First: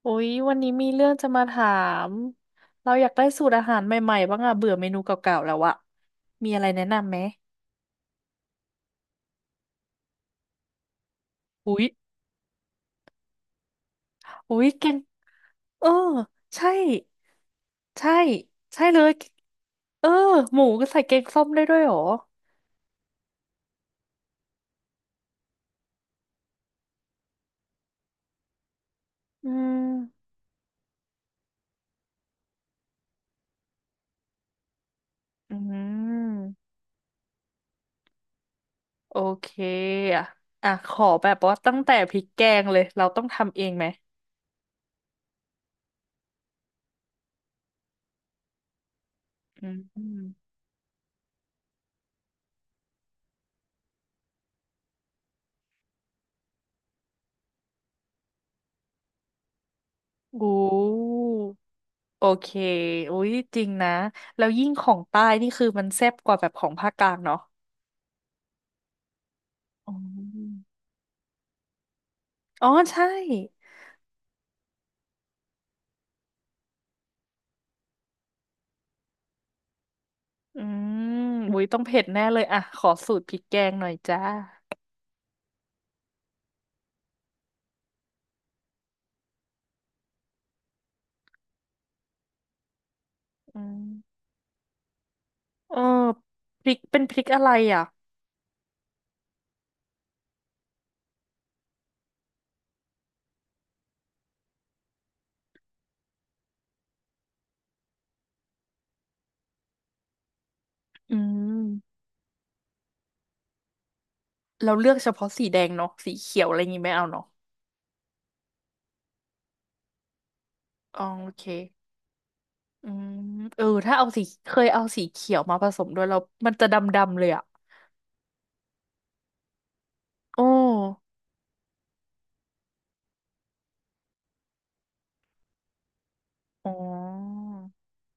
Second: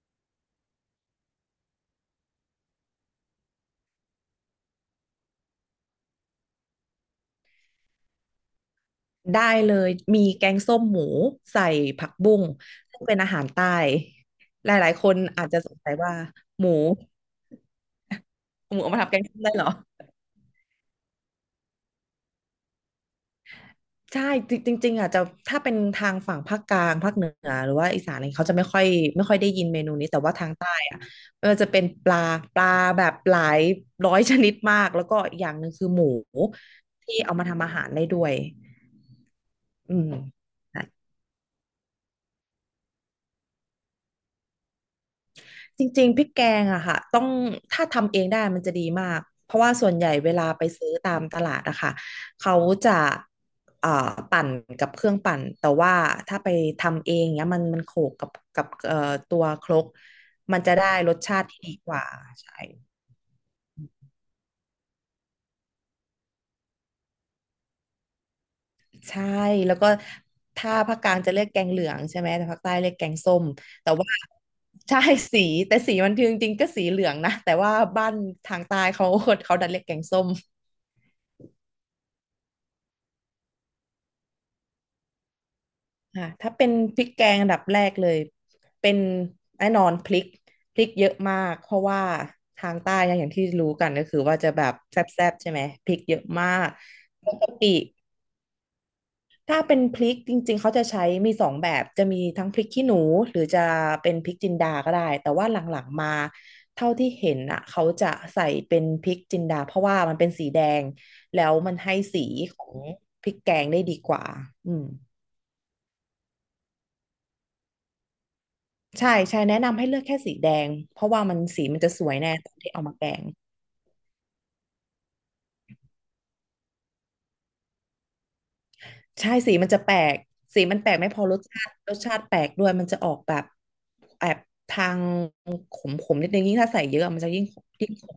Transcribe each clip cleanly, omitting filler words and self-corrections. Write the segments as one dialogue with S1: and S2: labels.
S1: โอ้ยวันนี้มีเรื่องจะมาถาม เราอยากได้สูตรอาหารใหม่ๆบ้างอะเบื่อเมนูเก่าๆแล้วอะมีอะไรแนะนำไหม
S2: ได้เลยมีแกงส้มหมูใส่
S1: อุ้ย
S2: ผักบุ้งซึ่งเป็นอาหารใต้
S1: อุ้ย
S2: ห
S1: แก
S2: ลาย
S1: ง
S2: ๆคนอาจจะสง
S1: เออ
S2: สัยว่าห
S1: ใช่
S2: มู
S1: ใช่
S2: หมู
S1: ใช่
S2: เอา
S1: เล
S2: มาทำ
S1: ย
S2: แกงส้มได้เหรอ
S1: เออหมูก็ใส่แกงส้มได้ด้วยเหรอ
S2: ใช่จริงจริงๆอ่ะจะถ้าเป็นทางฝั่งภาคกลางภาคเหนือหรือว่าอีสานอะไรเขาจะไม่ค่อยได้
S1: อื
S2: ยิน
S1: ม
S2: เมนูนี้แต่ว่าทางใต้อ่ะมันจะเป็นปลาแบบหลายร้อยชนิดมากแล้วก็อีกอย่า
S1: อื
S2: งหนึ่งคือหมู
S1: ม
S2: ที่เอามาทำอาหารได้ด้วย
S1: โอเค
S2: อืม
S1: อะอ่ะขอแบบว่าตั้งแต่พริกแกงเลย เราต้องทำเองไหม
S2: จริงๆพริกแกงอะค่ะต้องถ้าทำเองได้มันจะดีมากเพราะว่าส่วน
S1: อื
S2: ใหญ่เวลา
S1: ม
S2: ไปซื้อตามตลาดอะค่ะเขาจะเอ่อปั่นกับเครื่องปั่นแต่ว่าถ้าไปทำเองเนี้ยมันโขลกกับตัวครก
S1: โอ
S2: มันจะได้ร
S1: ้
S2: สชาติที่ดีกว่า
S1: โอเค
S2: ใช่
S1: อุ้ยจริงนะแล้วยิ่งของใต้นี่คือมันแซ่บกว่าแบบของภาคกลางเนาะ
S2: ใช่แล้วก็
S1: อ๋อ
S2: ถ้าภาคกลางจะเรียกแกงเหลืองใช่ไหมแต่ภาค
S1: อ๋อ
S2: ใต้เรียกแก
S1: ใช่
S2: งส้มแต่ว่าใช่สีแต่สีมันจริงๆก็สีเหลืองนะแต่ว่าบ้านทางใต้เขาดันเรียกแกงส้ม
S1: อืมอุ้ยต้องเผ็ดแน่เลยอ่ะขอสูตรพริกแกงหน่อยจ้า
S2: ค่ะถ้าเป็นพริกแกงอันดับแรกเลยเป็นแน่นอนพริกเยอะมากเพราะว่าทางใต้เนี่ยอย่างที่
S1: อื
S2: รู้
S1: ม
S2: กันก็คือว่าจะแบบแซ่บๆใช่ไหม
S1: เออ
S2: พริกเยอะมา
S1: พ
S2: ก
S1: ริกเป็นพริก
S2: ป
S1: อะ
S2: ก
S1: ไร
S2: ติ
S1: อ่ะ
S2: ถ้าเป็นพริกจริงๆเขาจะใช้มีสองแบบจะมีทั้งพริกขี้หนูหรือจะเป็นพริกจินดาก็ได้แต่ว่าหลังๆมาเท่าที่เห็นอ่ะเขาจะใส่เป็นพริกจินดาเพราะว่ามันเป็นสีแดง
S1: อื
S2: แล้วมันให้
S1: ม
S2: สีของพริกแกงได้ดีกว่าอื
S1: เรา
S2: ม
S1: เลือกเฉพาะสีแดงเนาะสีเขียวอะไรงี้ไม่เอาเนาะ
S2: ใช่ใช่แนะนำให้เลือกแค่สีแดงเพ
S1: อ๋อ
S2: ราะว่า
S1: โอ
S2: มัน
S1: เค
S2: สีมันจะสวยแน่ตอนที่เอา
S1: อื
S2: มาแก
S1: ม
S2: ง
S1: เออถ้าเอาสีเคยเอาสีเขียวมาผสมด้วยแล้วมันจะดำๆเลยอ่ะ
S2: ใช่สีมันจะแปลก
S1: โอ้
S2: สีมันแปลกไม่พอรสชาติแปลกด้วยมันจะออกแบบแอบทางขมนิดนึงยิ่ง
S1: อ๋
S2: ถ้าใส่เยอะมันจะ
S1: อ
S2: ยิ่งขม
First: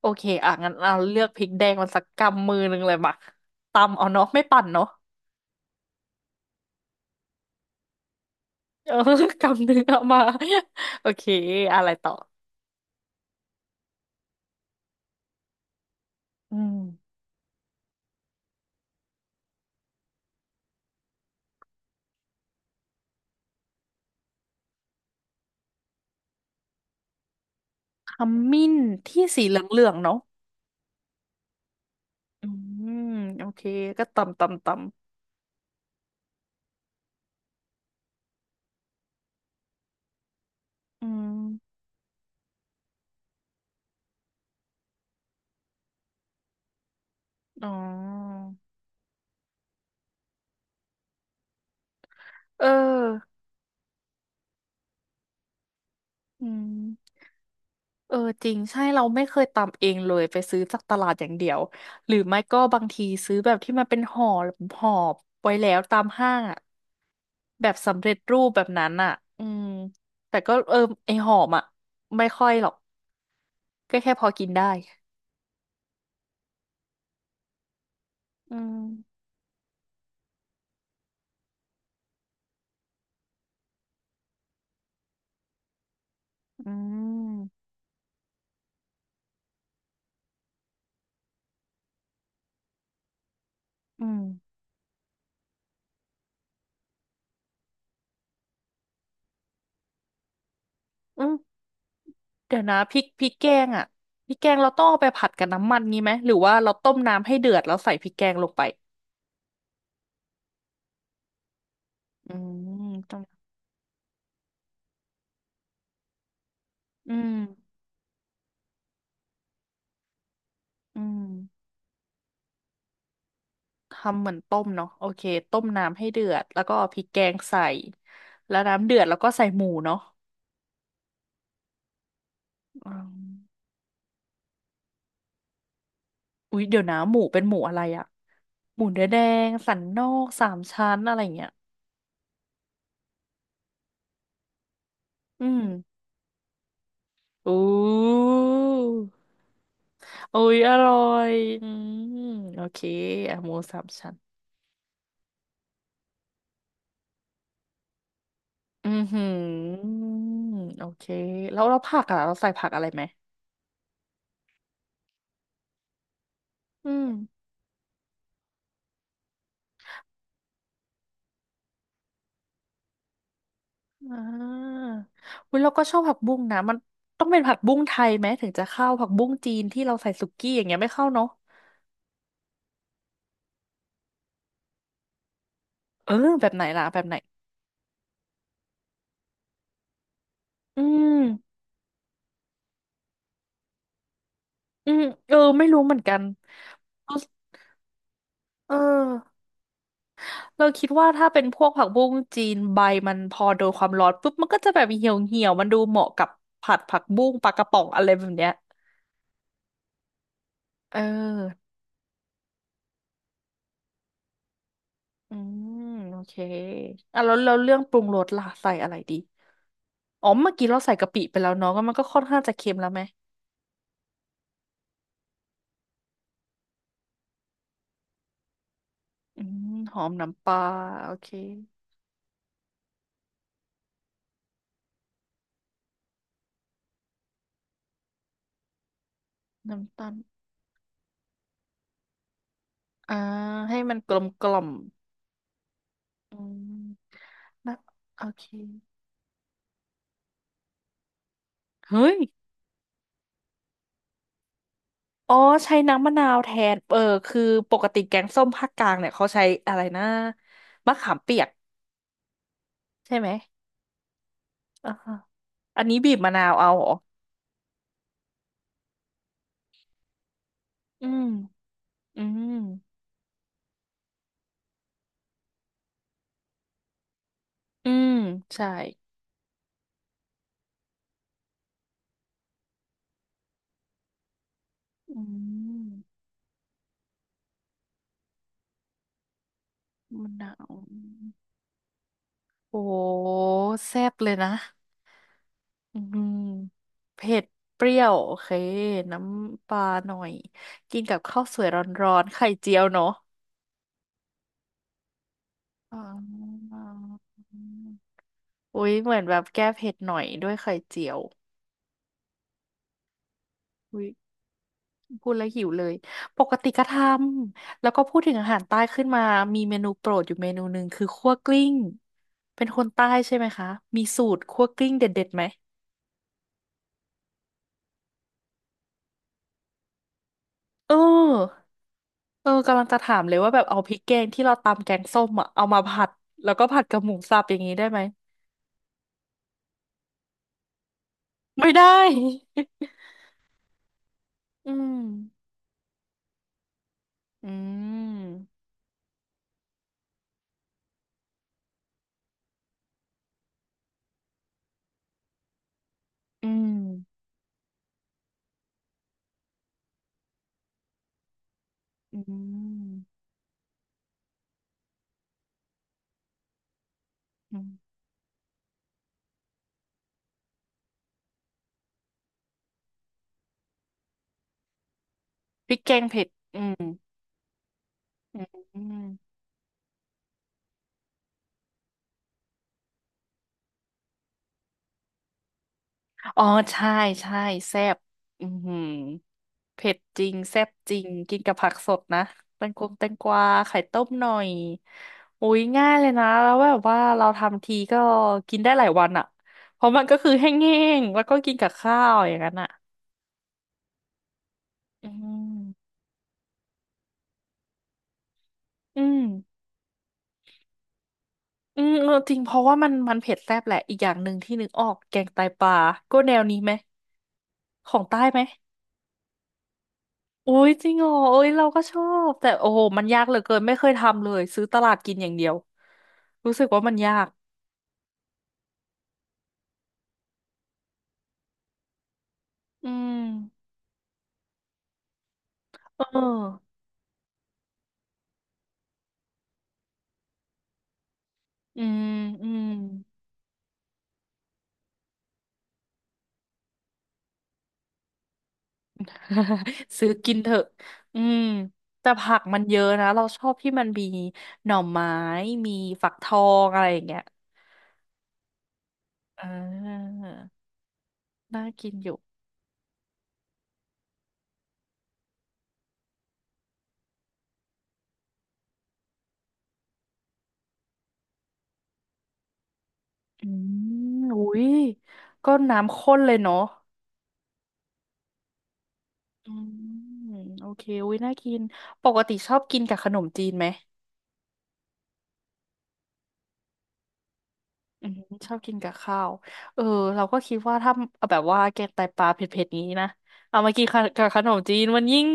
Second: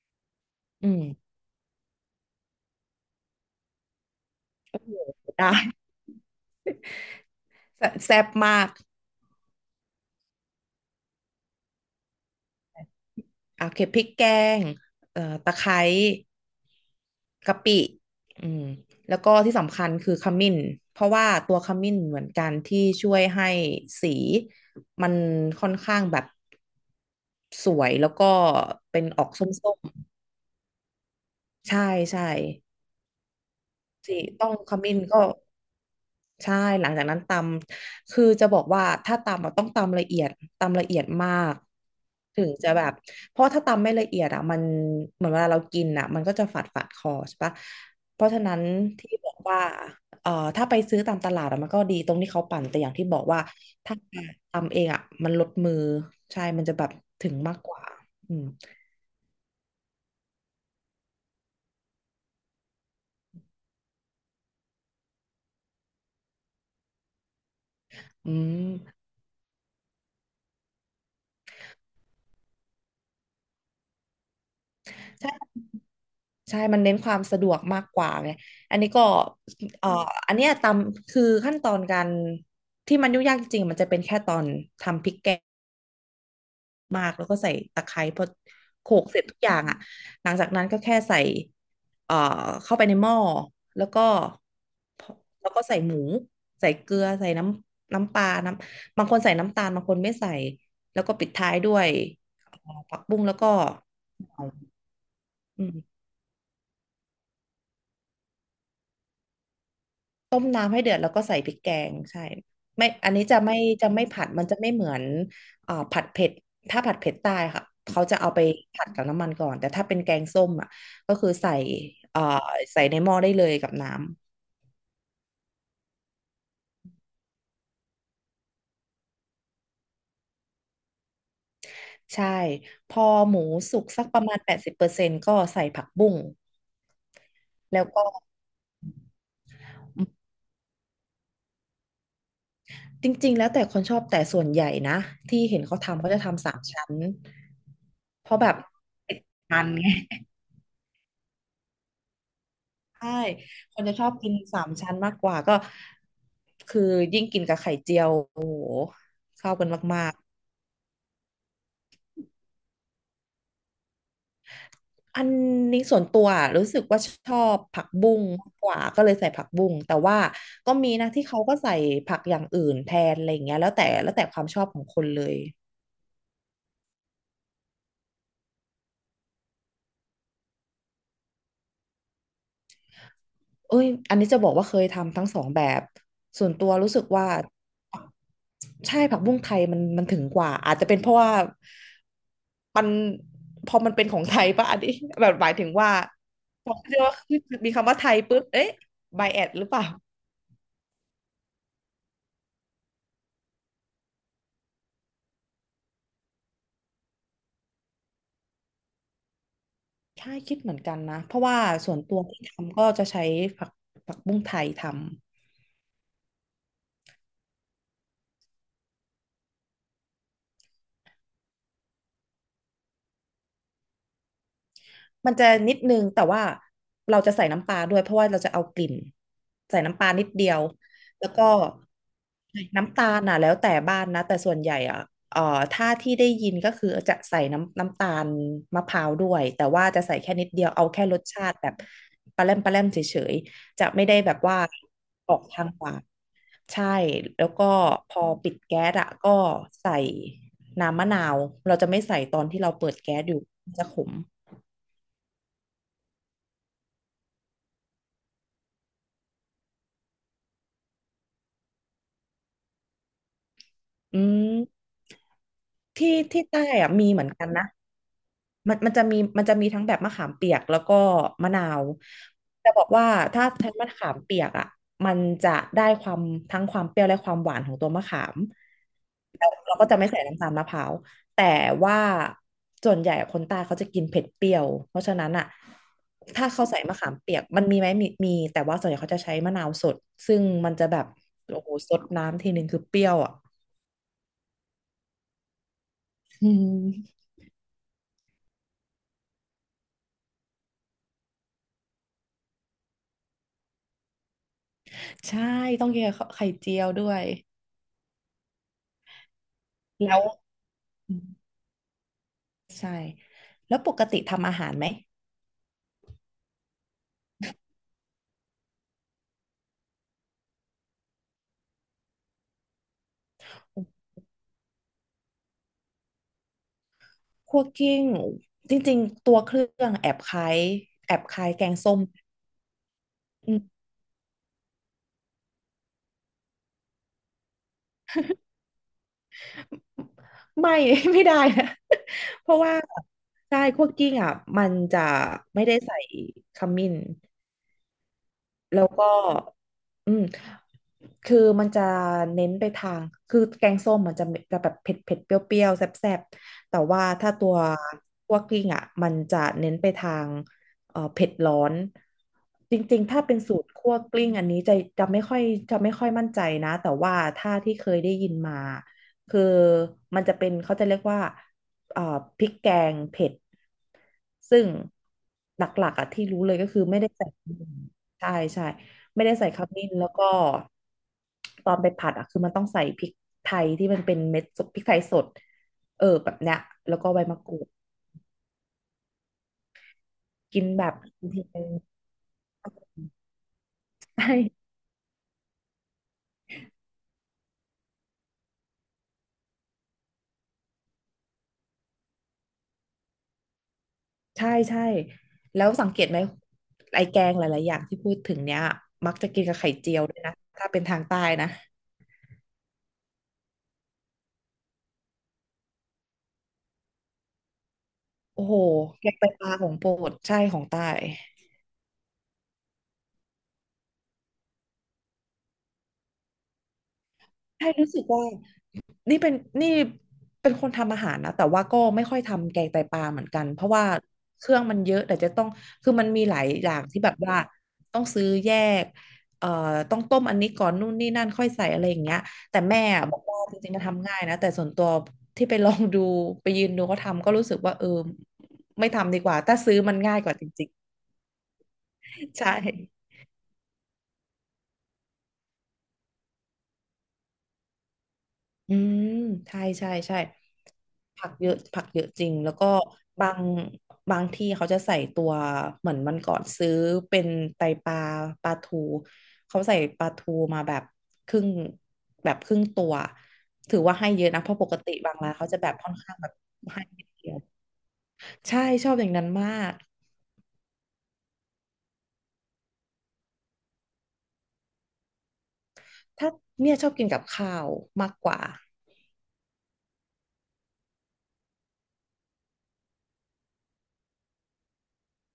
S1: โอเคอ่ะงั้น
S2: อื
S1: เรา
S2: ม
S1: เลือกพริกแดงมนสักกำมือหนึ่งเลยมาตำเอาเนาะไม่ปั่นเนาะ
S2: ได้แซ่บแซ่บมาก
S1: เออกำหนึ่งเอามาโอเคอะไรต่อ
S2: อ่ะโอเก็บพริกแกงตะไคร้
S1: อืม
S2: กะปิอืมแล้วก็ที่สำคัญคือขมิ้นเพราะว่าตัวขมิ้นเหมือนกันที่ช่วยให้สีมันค่อนข้างแบบ สวยแล้
S1: ข
S2: วก็
S1: มิ้น
S2: เป็นอ
S1: ที่
S2: อก
S1: สี
S2: ส้
S1: เห
S2: ม
S1: ลืองๆเนาะ
S2: ๆใช่ใช่
S1: อืมโอเคก็
S2: สิ
S1: ตำ
S2: ต้อง
S1: ตำต
S2: ขมิ้นก็ใช่หลังจากนั้นตำคือจะบอกว่าถ้าตำอะต้องตำละเอียดตำละเอี
S1: ำ
S2: ย
S1: อื
S2: ดมา
S1: ม
S2: กถึงจะแบบเพราะถ้าตำไม่ละเอียดอ่ะมันเหมือนเวลาเรากินอ่ะมันก็จะฝาดคอใช่ปะ
S1: อ๋อ
S2: เพราะฉะนั้นที่บอกว่าเอ่อถ้าไปซื้อตามตลาดอะมันก็ดีตรงที่เขาปั่
S1: เอ
S2: นแต่อย่างที่บอก
S1: อ
S2: ว่าถ้าทำเองอ่ะมันลดมือใช่
S1: อื
S2: มันจะแบบ
S1: ม
S2: ถึงมากกว่า
S1: เออ
S2: อืม
S1: จริงใช่เราไม่เคยตำเองเลยไปซื้อจากตลาดอย่างเดียวหรือไม่ก็บางทีซื้อแบบที่มันเป็นห่อไว้แล้วตามห้างอ่ะ แบบสำเร็จ
S2: อื
S1: รูปแบบนั้น
S2: ม
S1: อ่ะอืมแต่ก็เออไอหอมอ่ะไม่ค่อยหรอกก็แค่พอกินได้
S2: ใช่ ใช่มันเน้นความสะดวกมากกว่าไง
S1: อื
S2: อั
S1: ม
S2: นนี้ก็เอ่ออันเนี้ยตำคือขั้นตอนการที่มันยุ่งยากจริงๆมันจะเป็นแค่ตอนทำพริกแกง
S1: อื
S2: มากแล้วก็ใส่
S1: ม
S2: ตะไคร้พอโขลกเสร็จทุกอย่างอ่ะ หลังจากนั้นก็แค่ใส่เอ่อเข้าไปในหม้อแล้วก็
S1: อืม
S2: แล้วก็ใส่หมูใส่เกลือใส่น้ำปลาบางคนใส่น้ำตาลบางคนไม่ใส่ แล้วก็
S1: อื
S2: ปิด
S1: ม
S2: ท้ายด้วย
S1: เดี๋ยวนะพ
S2: ผั
S1: ริ
S2: ก
S1: ก
S2: บุ้
S1: พ
S2: ง
S1: ริก
S2: แล้ว
S1: แก
S2: ก็
S1: งอ่ะพริกแกงเราต้องเอาไปผัดกับ
S2: อื
S1: น้ำมัน
S2: ม
S1: งี้ไหมหรือว่าเราต้มน้ำให้เดือดแล้วใส่พริกแกงลงไป
S2: ต้มน้ำให้เดือดแล้วก็ใส่พริกแกงใช่
S1: อืม
S2: ไม่อัน
S1: ต้ม
S2: นี้จะไม่ผัดมันจะไม่เหมือนอ่าผัดเผ็ดถ้าผัดเผ็
S1: อื
S2: ดใต้
S1: ม
S2: ค่ะเขาจะเอาไปผัดกับน้ำมันก่อนแต่ถ้าเป็นแกงส้มอ่ะ
S1: อื
S2: ก็
S1: ม
S2: คือใส่อ่าใส่ในหม้อได้เลยกับน้ำ
S1: ทำเหมือนต้มเนาะโอเคต้มน้ำให้เดือดแล้วก็เอาพริกแกงใส่แล้วน้ำเดือดแล้วก็ใส่หมูเนาะ
S2: ใช่
S1: อื
S2: พอหมู
S1: ม
S2: สุกสักประมาณ80%ก็ใส่ผักบุ้ง
S1: อุ๊ยเดี๋ยวนะหมูเป็นหมูอะ
S2: แล้
S1: ไร
S2: วก็
S1: อะหมูเนื้อแดงสันน
S2: อื
S1: อ
S2: ม
S1: กสามชั้นอะไรอย่างเงี้ย
S2: จริงๆแล้วแต่คนชอบแต่ส่วนใหญ่นะที่
S1: อื
S2: เห็
S1: ม
S2: นเขาทำเขาจะทำสามชั้น
S1: อู
S2: เพ
S1: ้
S2: ราะแบบมันไง
S1: อุ๊ยอร่อยอืมโอเค
S2: ใช่
S1: อะหมู
S2: ค
S1: สา
S2: น
S1: ม
S2: จะชอ
S1: ชั้
S2: บ
S1: น
S2: กินสามชั้นมากกว่าก็คือยิ่งกินกับไข่เจียวโอ้โห
S1: อือหื
S2: เข้ากัน
S1: อ
S2: มาก
S1: โอเคแล้วเราผักอะเราใส่ผักอะไรไหม
S2: ๆอันนี้ส่วนตัวรู้สึก
S1: อื
S2: ว่า
S1: ม
S2: ชอบผักบุ้งมากกว่าก็เลยใส่ผักบุ้งแต่ว่าก็มีนะที่เขาก็ใส่ผักอย่างอื่นแทนอะไรอย่างเงี้ยแล้วแต่แล้
S1: อ่
S2: วแต่ความชอบของ
S1: า
S2: คนเลย
S1: อุ๊ยเราก็ชอบผักบุ้งนะมันต้องเป็นผักบุ้งไทยไหมถึงจะเข้าผักบุ้งจีนที่เราใส่สุกี้อย่างเงี้ยไม่เข้าเนาะ
S2: เอ้ยอันนี้จะบอกว่าเคยทำทั้งสองแบบ
S1: เออแบ
S2: ส่ว
S1: บ
S2: น
S1: ไหน
S2: ตัว
S1: ล่ะ
S2: รู้
S1: แบ
S2: สึ
S1: บ
S2: ก
S1: ไหน
S2: ว่าใช่ผักบุ้งไทยมันถึงกว่าอาจ
S1: อื
S2: จะเป็นเพราะ
S1: ม
S2: ว่ามันพอมันเป็นของไทยป่ะอัน
S1: อื
S2: นี้
S1: ม
S2: แบ
S1: เอ
S2: บ
S1: อ
S2: หมาย
S1: ไม่
S2: ถึง
S1: รู้เห
S2: ว่า
S1: มือนกัน
S2: พอเรียกว่าขึ้นมีคำว่าไทยปุ๊บเอ๊ะ
S1: เอ
S2: ไบ
S1: อ
S2: แอดหรือเปล่า
S1: เราคิดว่าถ้าเป็นพวกผักบุ้งจีนใบมันพอโดนความร้อนปุ๊บมันก็จะแบบเหี่ยวเหี่ยวมันดูเหมาะกับผัดผักบุ้งปลากระป๋องอะไรแบบเนี้ย
S2: ใช่คิดเหมือนกั
S1: เอ
S2: นนะเพราะว่า
S1: อ
S2: ส่วนตัวที่ทำก็จะใช้ผักผักบุ้งไทยทำ
S1: อืมโอเคอ่ะแล้วแล้วเรื่องปรุงรสล่ะใส่อะไรดีอ๋อเมื่อกี้เราใส่กะปิไปแล้วเนาะก็มันก็ค่อนข้างจะเค็มแล้วไหม
S2: มันจะนิดนึงแต่ว่าเราจะใส่น้ำปลาด้วยเพราะว่าเราจะเอากลิ่น
S1: อืม
S2: ใส่
S1: ห
S2: น้ำ
S1: อ
S2: ปลา
S1: ม
S2: นิด
S1: น้ำป
S2: เดีย
S1: ลา
S2: ว
S1: โอเค
S2: แล้วก็น้ำตาลน่ะแล้วแต่บ้านนะแต่ส่วนใหญ่อ่ะเอ่อถ้าที่ได้ยินก็คือจะใส่น้ำตาลมะพร้าวด้วยแต่ว่า
S1: น้ำ
S2: จะ
S1: ตาล
S2: ใส่แค่นิดเดียวเอาแค่รสชาติแบบปลาแรมเฉ
S1: อ่า
S2: ย
S1: ให้
S2: ๆจะ
S1: มัน
S2: ไม่
S1: ก
S2: ได้
S1: ลม
S2: แบบ
S1: กล่
S2: ว่า
S1: อม
S2: ออกทางหวาน
S1: อื
S2: ใช่
S1: ม
S2: แล้วก็
S1: นะ
S2: พอ
S1: โอเค
S2: ปิดแก๊สอ่ะก็ใส่น้ำมะนาวเราจะ
S1: เฮ้
S2: ไม่
S1: ย
S2: ใส่ตอนที่เราเปิดแก๊สอยู่มันจะขม
S1: อ๋อใช้น้ำมะนาวแทน เออคือปกติแกงส้มภาคกลางเนี่ยเขาใช้อะไรนะมะขามเปียกใช่ไหม
S2: อืม
S1: อ่าฮะอันนี้บี
S2: ที่
S1: บมะ
S2: ที่
S1: นาว
S2: ใต้
S1: เอาเหร
S2: อะ
S1: อ
S2: มีเหมือนกันนะมันจะมีมันจะมีทั้งแบบมะขามเปียกแล้วก็
S1: อืม
S2: มะนาว
S1: อืม
S2: จะบอกว่าถ้าใช้มะขามเปียกอ่ะมันจะได้ความทั้งความเปรี้ยวและความหวานของตั
S1: อื
S2: วมะ
S1: ม
S2: ขาม
S1: ใช่
S2: แล้วเราก็จะไม่ใส่น้ำตาลมะพร้าวแต่ว่าส่วนใหญ่คนใต้เขาจะกินเผ็ดเปรี้ยวเพราะฉะ
S1: อื
S2: นั้นอ่ะ
S1: ม
S2: ถ้าเขาใส่มะขามเปียกมันมีไหมมีมีแต่ว่าส่วนใหญ่เขาจะใช้มะนาวสด
S1: มะ
S2: ซึ่ง
S1: นา
S2: มั
S1: ว
S2: นจะแบบโอ้โหสดน้ำทีนึง
S1: โอ
S2: คือเปรี้ยว
S1: ้
S2: อ่ะ
S1: แซ่บเลยนะ อืม
S2: อืม
S1: เผ็ดเปรี้ยวโอเคน้ำปลาหน่อยกินกับข้าวสวยร้อนๆไข่เจียวเนาะ
S2: ใช่ ต้อง
S1: อ๋อ
S2: กินกับข้าวไข่เจียวด้วย
S1: อุ้ยเหมือนแบบแก้เผ็ดห
S2: แล้
S1: น่อ
S2: ว
S1: ยด้วยไข่เจี
S2: อื
S1: ยว
S2: มใช่ แล้วปก
S1: อุ๊ย
S2: ติทำอาหารไหม
S1: พูดแล้วหิวเลยปกติก็ทำแล้วก็พูดถึงอาหารใต้ขึ้นมามีเมนูโปรดอยู่เมนูหนึ่งคือคั่วกลิ้ง เป็นคนใต้ใช่ไหมคะ มีสูตรคั่วกลิ้งเด็ดๆไหม
S2: คั่วกิ้ง จริงๆ ตัวเครื่องแอบคล้าย
S1: เ
S2: แอบคล้าย
S1: อ
S2: แก
S1: อ
S2: งส้ม
S1: เออกำลังจะถามเลยว่า
S2: อื
S1: แบ
S2: ม
S1: บเอาพริกแกงที่เราตำแกงส้มอะเอามาผัดแล้วก็ผัดกับหมูสับอย่างนี้ได้ไหม
S2: ไม่ ไม่ได้นะ
S1: ไม่ได้
S2: เพราะว่าใช่คั่วกิ้งอ่ะมั
S1: อื
S2: นจะ
S1: ม
S2: ไม่ได้ใส่ขมิ้น
S1: อืม
S2: แล้วก็อืมคือมันจะเน้นไปทางคือแกงส้มมันจะจะแบบเผ็ดเผ็ดเปรี้ยวๆแซ่บ
S1: อื
S2: ๆแต่ว่า
S1: ม
S2: ถ้าตัวคั่วกลิ้งอ่ะมันจะเน้นไปทางเผ็ดร้อน
S1: อื
S2: จริงๆ
S1: ม
S2: ถ้าเป็นสูตรคั่วกลิ้งอันนี้จะจะไม่ค่อยจะไม่ค่อยมั่นใจนะแต่ว่าถ้า
S1: อื
S2: ที่เค
S1: ม
S2: ยได้ยินมาคือมันจะเป็นเขาจะเรียกว่าเอ่อพริกแกงเผ็ดซึ่งหล
S1: พริก
S2: ั
S1: แก
S2: กๆ
S1: ง
S2: อ่ะ
S1: เผ็
S2: ที่
S1: ด
S2: รู้เลย
S1: อื
S2: ก็คือ
S1: ม
S2: ไม่ได้ใส่ ใช่ใช่
S1: อืม
S2: ไม่ได้ใส่ขมิ้นแล้วก็ตอนไปผัดอ่ะคือมันต้องใส่พริกไทยที่มันเป็นเม็ดสดพริกไทยสดเออแบบ
S1: อ๋อ
S2: เนี้ย
S1: ใช่
S2: แล้วก็ใบ
S1: ใช่
S2: มะกรูด
S1: แซ่บอือหือเผ็ดจริงแซ่
S2: กิน
S1: บ
S2: แบ
S1: จ
S2: บ
S1: ริง
S2: ที
S1: กินกับ
S2: นึ
S1: ผั
S2: ง
S1: กสดนะแตงกวงแตงกวาไข่ต้ม
S2: ใช
S1: หน่อย
S2: ่
S1: อุ้ยง่ายเลยนะแล้วแบบว่าเราทำทีก็กินได้หลายวันอ่ะเพราะมันก็คือแห้งๆแล้วก็กินกับข้าวอย่างนั้นอ่ะ
S2: ใช่ใช่
S1: อื
S2: แล้วสั
S1: ม
S2: งเกตไหมไอแกงหลายๆอย่างที่พูดถึงเนี้ย
S1: อื
S2: มัก
S1: ม
S2: จะกินกับไข่เจียวด้วยนะถ้าเป็นทางใต้นะ
S1: อืมเออจริงเพราะว่ามันเผ็ดแซ่บแหละอีกอย่างหนึ่งที่นึกออกแกงไตปลาก็แนวนี้ไหมของใต้ไหม
S2: โอ้โหแกงไตปลาของโปรดใช่
S1: โอ้
S2: ของ
S1: ย
S2: ใต้
S1: จริงเหรอเอ้ยเราก็ชอบแต่โอ้โหมันยากเหลือเกินไม่เคยทำเลยซื้อตลาดกินอย่างเดียวรู้สึกว่ามันยาก
S2: ใช่รู้สึกว่า นี่เป็นนี่เป็นคนทำอาหารนะแต่ว่าก็ไม่ค่อยทำแกงไต
S1: อื
S2: ปลา
S1: ม
S2: เหมือนกันเพราะว่าเครื่องมันเยอะแต่จะต้องคือมัน
S1: เออ
S2: มีหลายอย่างที่แบบว่าต้องซื้อแยกเอ่อต้องต้มอันนี้ก่อนนู่นนี่นั่นค่อยใส่อะ
S1: อื
S2: ไรอย่าง
S1: ม
S2: เงี้ย
S1: อื
S2: แต่
S1: ม
S2: แม่บอกว่าจริงๆมันทำง่ายนะแต่ส่วนตัวที่ไปลองดูไปยืนดูเขาทำก็รู้สึกว่าเออไม่ทำดีกว่าถ้าซื้อ มัน
S1: ซื้อ
S2: ง่ายก
S1: กิ
S2: ว่า
S1: น
S2: จ
S1: เถอะ
S2: ริง
S1: อืมแต่ผั
S2: ๆ
S1: ก
S2: ใช่
S1: มันเยอะนะเราชอบที่มันมีหน่อไม้มีฝักทองอะไรอย่างเงี้ย
S2: อืม
S1: อ่
S2: ใช่ใช่
S1: า
S2: ใช่ผักเยอะ
S1: น่า
S2: ผัก
S1: กิน
S2: เย
S1: อ
S2: อะ
S1: ยู่
S2: จริงแล้วก็บางบางที่เขาจะใส่ตัวเหมือนมันก่อนซื้อเป็นไตปลาปลาทูเขาใส่ปลาทูมาแบบครึ่งแบบครึ่งตัว
S1: อื
S2: ถือว่าให้เย
S1: ม
S2: อะนะ
S1: อุ้
S2: เพราะป
S1: ย
S2: กติบางร้านเขา
S1: ก็
S2: จะแบบค่อน
S1: น้ำข้
S2: ข้าง
S1: น
S2: แบ
S1: เล
S2: บ
S1: ยเนาะ
S2: ให้นิดเดียวใช่ชอบอย่างนั้นมา
S1: อืม
S2: ก
S1: โอเคอุ้ยน่ากินปกติชอบกินกับขนมจีนไหม
S2: ถ้าเนี่ยชอบกินกับข้าว
S1: อื
S2: มาก
S1: ม
S2: กว่า
S1: ชอบกินกับข้าวเออเราก็คิดว่าถ้าแบบว่าแกงไตปลาเผ็ดๆนี้นะเอามากินกับขนมจีนมันยิ่ง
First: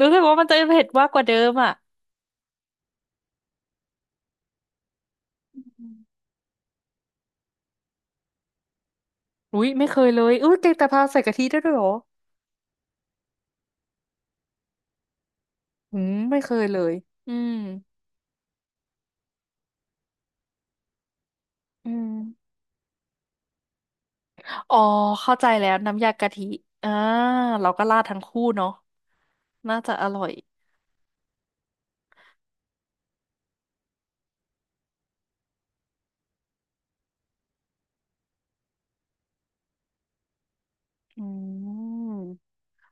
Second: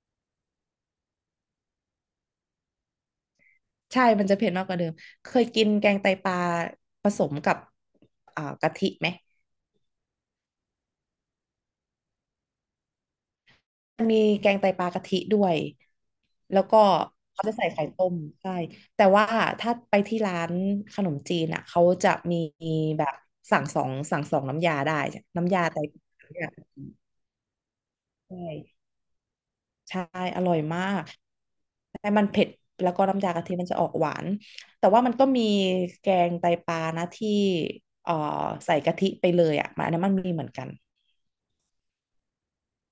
S1: รู้สึกว่ามันจะเผ็ดมากกว่าเดิมอ่ะ
S2: ใช่มันจะเผ็ดมากกว่าเดิมเคย
S1: อื
S2: กินแก
S1: ม
S2: งไตปลาผสมกับอ่ากะทิไหม
S1: อุ้ยไม่เคยเลยอุ้ยแกงไตปลาใส่กะทิได้ด้วยเหรอ
S2: มันมีแกงไตปลากะทิด้วย
S1: อืมไม่เค
S2: แล้ว
S1: ยเล
S2: ก็
S1: ยอื
S2: เขา
S1: ม
S2: จะใส่ไข่ต้มใช่แต่ว่าถ้าไปที่ร้านขนมจีนอ่ะเขา
S1: อื
S2: จะมี
S1: ม
S2: แบบสั่งสองน้ำยา
S1: อ๋อ
S2: ได้
S1: เข้าใจ
S2: น้ำยา
S1: แล้ว
S2: ไตป
S1: น้ำยา
S2: ลา
S1: กะ
S2: เนี่
S1: ทิ
S2: ย
S1: อ่าเราก็ราดทั้ง
S2: ใช
S1: คู่เนาะ
S2: ่
S1: น่าจะ
S2: ใช่
S1: อร่อย
S2: อร่อยมากแต่มันเผ็ดแล้วก็น้ำยากะทิมันจะออกหวานแต่ว่ามันก็มีแกงไตปลานะที่เอ่อใส่กะทิไปเลยอ่ะมันอันนั้นมันมีเหมือนกัน
S1: อืม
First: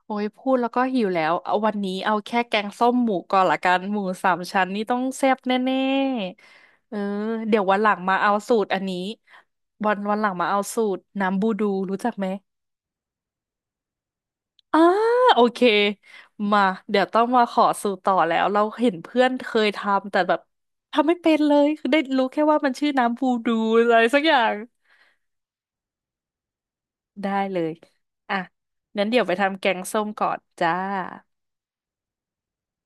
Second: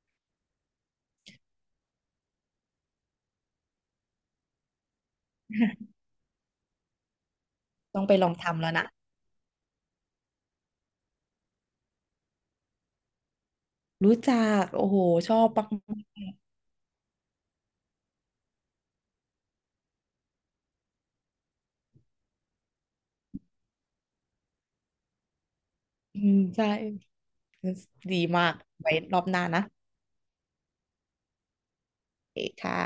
S1: โอ้ยพูดแล้วก็หิวแล้วเอาวันนี้เอาแค่แกงส้มหมูก่อนละกันหมูสามชั้นนี่ต้องแซ่บแน่ๆเออเดี๋ยววันหลั ง
S2: ต้องไป
S1: มา
S2: ลอ
S1: เอา
S2: ง
S1: สู
S2: ทำ
S1: ต
S2: แล้
S1: ร
S2: ว
S1: อัน
S2: นะ
S1: นี้วันหลังมาเอาสูตรน้ำบูดูรู้จักไหม
S2: รู้จัก
S1: อ่า
S2: โอ้โหชอ
S1: โอ
S2: บ
S1: เค
S2: ปัก
S1: มาเดี๋ยวต้องมาขอสูตรต่อแล้วเราเห็นเพื่อนเคยทำแต่แบบทำไม่เป็นเลยคือได้รู้แค่ว่ามันชื่อน้ำบูดูอะไรสักอย่าง
S2: อืมใช่
S1: ได้เลย
S2: ดี
S1: อ่ะ
S2: มากไว้
S1: งั้น
S2: ร
S1: เดี๋
S2: อ
S1: ยว
S2: บ
S1: ไป
S2: หน้า
S1: ทำ
S2: นะ
S1: แกงส้มก่อนจ้า
S2: โอเคค่ะ